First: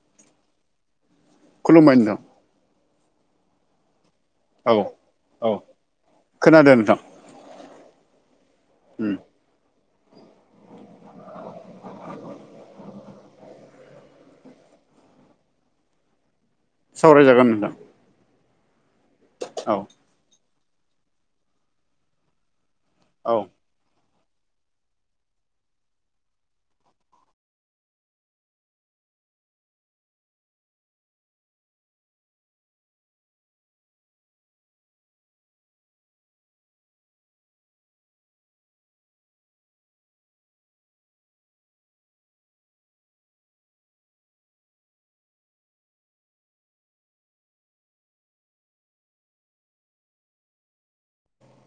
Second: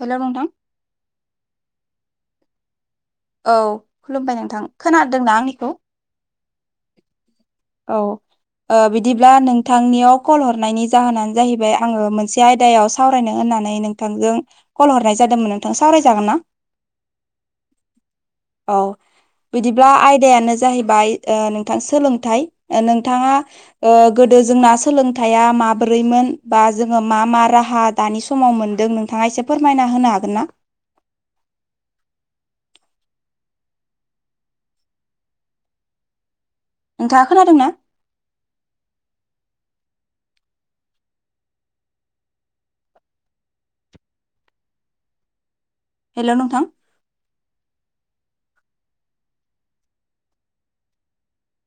Hello नोंथां। खुलुमबाय नोंथां। औ खुलुमबाय नोंथां औ खोनादों ना औ आंनिखौ। खोनादों नोंथां औ उम बिदिब्ला नों नोंथांनियाव कल हरनायनि जाहोनानो जाहैबाय आङो मोनसे आयदायाव सावरायनो होननानै नोंथांजों। कल हरनाय जादोंमोन नोंथां सावरायजागोनना नोंथां सावरायजागोन नोंथां। औ औ बिदिब्ला आयदायानो जाहैबाय नोंथां सोलोंथाइ। नोंथाङा औ गोदो जोंना सोलोंथाइया माबोरैमोन बा जोङो मा मा राहा दानि समाव मोन्दों नोंथाङा एसे फोरमायना होनो हागोन ना? नोंथाङा खोनादों ना? हेलौ नोंथां।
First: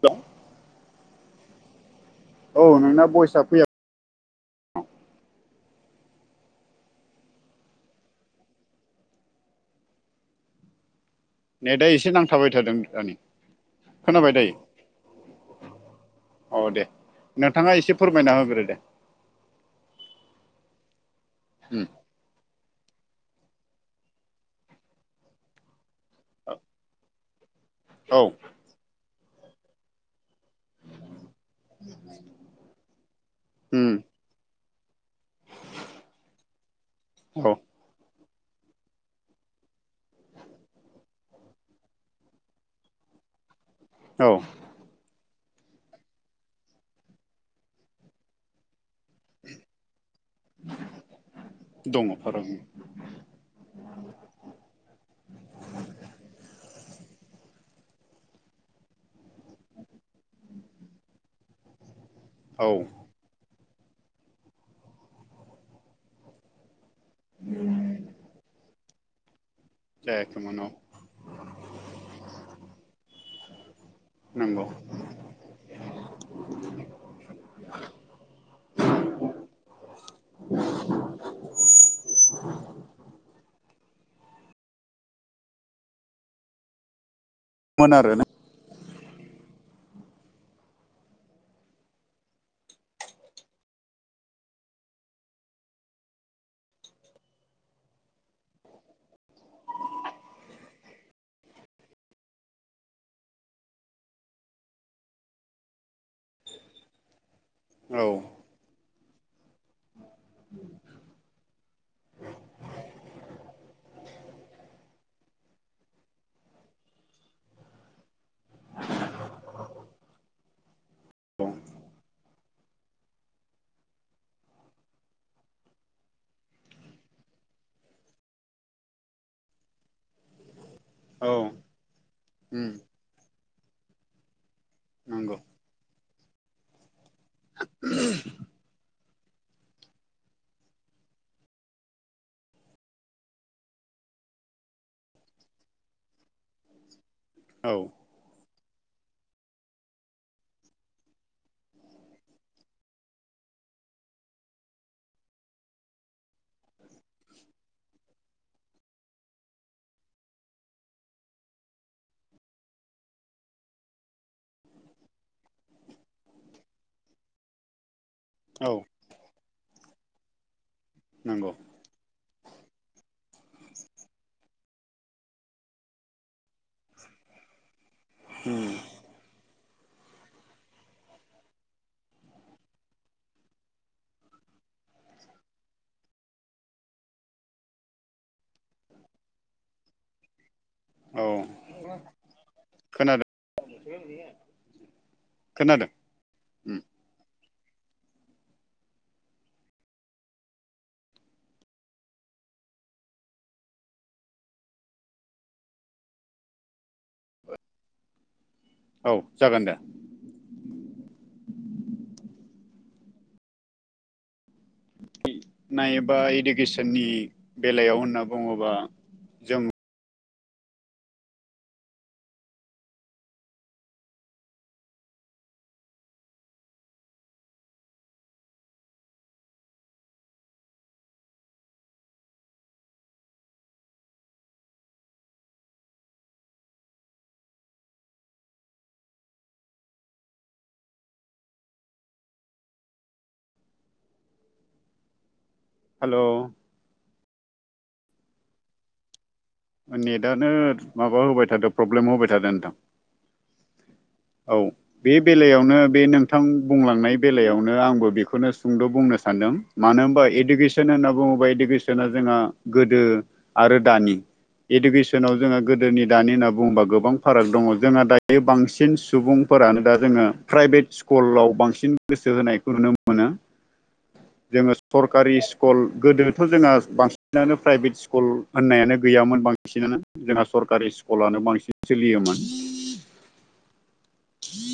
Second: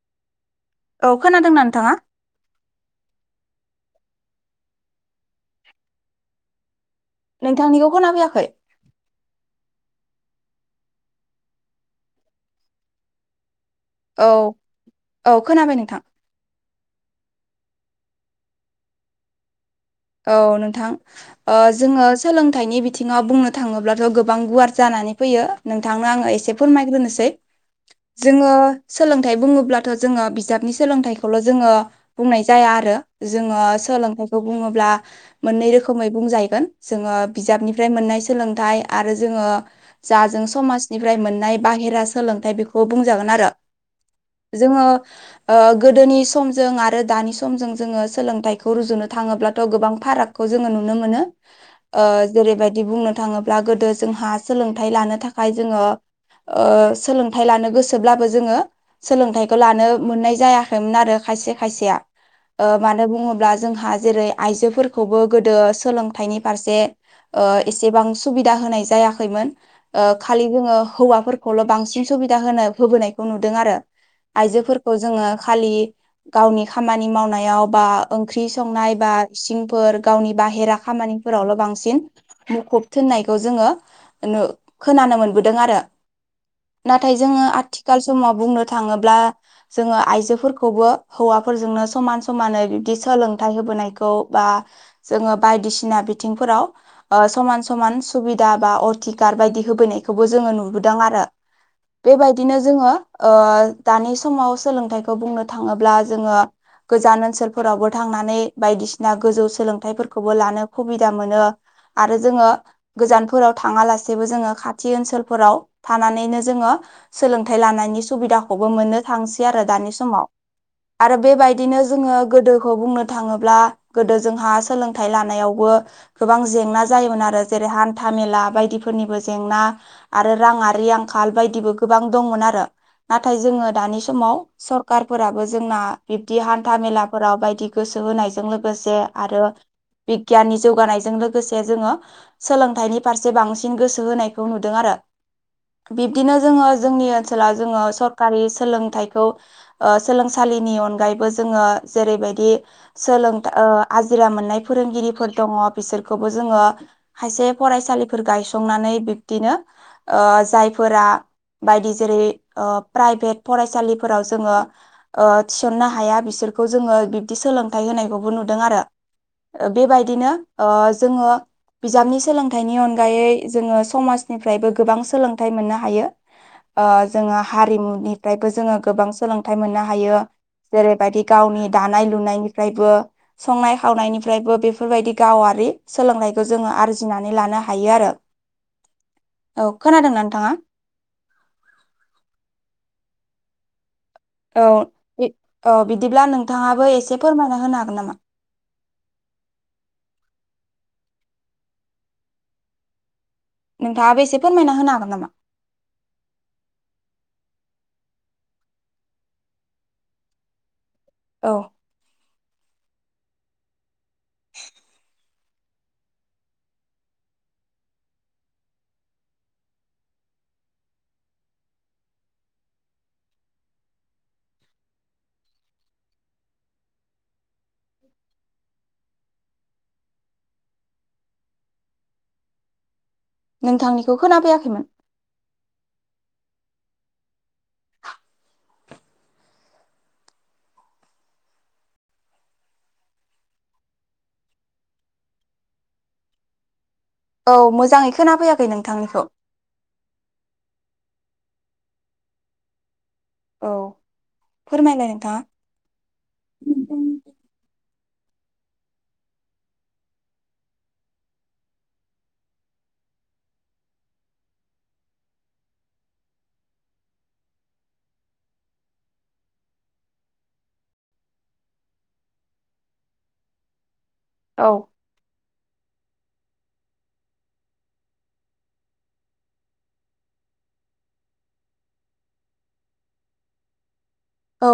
दं। औ खोनादोंना नोंथाङा? औ नोंना बयसा फैयाखै नोंथांनिखौ खोना फैयाखै। ने दा एसे नांथाबाय थादों दानि। औ खोनाबाय दायो औ खोनाबाय नोंथां। औ दे नोंथाङा एसे फोरमायना होग्रो दे। औ नोंथां उम जोङो। सोलोंथाइनि बिथिङाव बुंनो थाङोब्लाथ' गोबां गुवार जानानै फैयो। नोंथांनो आङो एसे फोरमायग्रोनोसै औ जोङो। सोलोंथाइ बुङोब्लाथ' जोङो बिजाबनि सोलोंथाइ। खौल' जोङो बुंनाय जाया आरो जोङो उम सोलोंथाइखौ बुङोब्ला। मोननै रोखोमै बुंजाहैगोन जोङो औ बिजाबनिफ्राय मोननाय सोलोंथाइ आरो जोङो। जा जों समाजनिफ्राय मोननाय बाहेरा सोलोंथाइ बेखौ बुंजागोन आरो। औ। जोङो गोदोनि समजों आरो दानि समजों जोङो सोलोंथाइखौ रुजुनो थाङो। गोबां फाराजखौ जोङो नुनो मोनो दङ ओ फाराग जेरैबायदि बुंनो थाङो ब्ला गोदो जोंहा सोलोंथाइ लानो थाखाय जोङो। ओ सोलोंथाइ लानो गोसोब्लाबो जोङो। सोलोंथाइखौ लानो मोननाय जायाखैमोन आरो खायसे खायसेया। औ ओ मानो बुङोब्ला जोंहा जेरै आइजोफोरखौबो गोदो सोलोंथाइनि फारसे ओ एसेबां सुबिदा होनाय जायाखैमोन। ओ खालि जायाखैमोन औ जोङो हौवाफोरखौल' बांसिन सुबिदा होनो होबोनायखौ नुदों आरो। नंगौ आइजोफोरखौ जों। जङो खालि गावनि खामानि मावनायाव बा ओंख्रि संनाय बा। इसिंफोर गावनि बाहेरा खामानिफोरावल' बांसिन मुखुब थिोननायखौ जोङो। खोनानो मोनबोदों आरो नाथाय जोङो मोन आथिखाल आरो ना समाव बुंनो। थाङोब्ला जोङो आइजोफोरखौबो हौवाफोरजोंनो समान समानै बिब्दि सोलोंथायाइ होबोनायखौ खौ बा जोङो बायदिसिना बिथिंफोराव ओ समान समान सुबिदा बा अटिकार बायदि होबैयनायखौबो जोङो नुबोदों आरो। बेबायदिनो जोङो दानि समाव सोलोंथाइखौ बुंनो थाङोब्ला जोङो गोजान ओनसोलफोरावबो औ थांनानै बायदिसिना गोजौ सोलोंथाइफोरखौबो लानो सुबिदा मोनो आरो जोङो गोजानफोराव थाङालासेबो जोङो खाथि ओनसोलफोराव थानानैनो जोङो सोलोंथाइ लानायनि सुबिदाखौबो मोननो थांसै आरो दानि समाव। आरो औ बेबायदिनो जोङो गोदोखौ बुंनो थाङोब्ला अब्ला गोदो जोंहा सोलोंथाइ लानायावबो गोबां जेंना जायोमोन आरो जेरै हान्था मेला बायदिफोरनिबो जेंना आरो राङारि औ आंखाल बायदिबो गोबां दंमोन आरो उम नाथाय जोङो दानि समाव नंगौ सरकारफोराबो जोंना बिब्दि हान्था मेलाफोराव बायदि गोसो होनाय जों लोगोसे आरो बिगियाननि जौगानायजों लोगोसे जोङो सोलोंथाइनि फारसे बांसिन गोसो होनायखौ नुदों आरो‌। बिब्दिनो जोङो जोंनि ओनसोला औ जोङो स सरखारि सोलोंथाइखौ सोलोंसालिनि अनगायैबो जोङो जेरैबायदि सोलोंथ आजिरा मोननाय फोरोंगिरिफोर दङ बिसोरखौबो जोङो खायसे फरायसालिफोर गायसंनानै बिब्दिनो ओ जायफोरा बायदि जेरै प्राइभेट फरायसालिफोराव जोङो थिसननो हाया बिसोरखौ जोङो बिब्दि सोलों थाय होनायखौबो नुदों औ आरो बेबायदिनो ओ जोङो नंगौ बिजाबनि सोलोंथाइनि अनगायै जोङो समाजनिफ्रायबो गोबां सोलोंथाइ मोननो हायो। ओ जोङो हारिमुनि फ्रायबो उम जोङो गोबां सोलोंथाइ मोननो हायो जेरैबायदि गावनि दानाय लुनायनि फ्रायबो संनाय खावनायनिफ्रायबो बेफोरबायदि गावारि सोलोंनायखौ जोङो आरजिनानै लानो हायो आरो। औ खोनादोंना नोंथाङा? औ खोनादों औ औ खोनादों बिदिब्ला उम नोंथाङाबो एसे फोरमायना होनो हागोन नामा? नोंथाङाबो एसे फोरमायना होनो हागोन नामा? औ जागोन दे। औ नायोबा इडुकेसननि बेलायाव होनना बुङोबा जों नोंथांनिखौ खोनाफैयाखैमोन। हेलौ औ मोजाङै खोना फैयाखै नोंथांनिखौ। नेटानो माबा होबाय थादों प्रब्लेम होबाय थादों नोंथां। औ औ फोरमायलाय बे नोंथाङा बेलायावनो बे नों थां बुंलांनाय बेलायावनो आंबो बेखौनो सुंद' बुंनो सानदों मानो होनबा इडुकेसन होनना बुङोबा इदुकेसना जोंहा गोदो आरो दानि इडुकेसनाव जोंङहा गोदोनि दानि होनना बुङोबा गोबां फाराग दङ जोंहा दायो बांसिन सुबुं फोरानो दा जोङो प्राइभेट स्कुलाव बांसिन गोसो होनायखौ नुनो मोनो। जोङो औ सरकारि स्कुल गोदोथ'श जोंहा बांसिनानो प्राइभेट स्कुल होननायानो गैयामोन। बांसिनानो जोंहा सरकारि स्कुलानो बांसिन सोलियोमोन। औ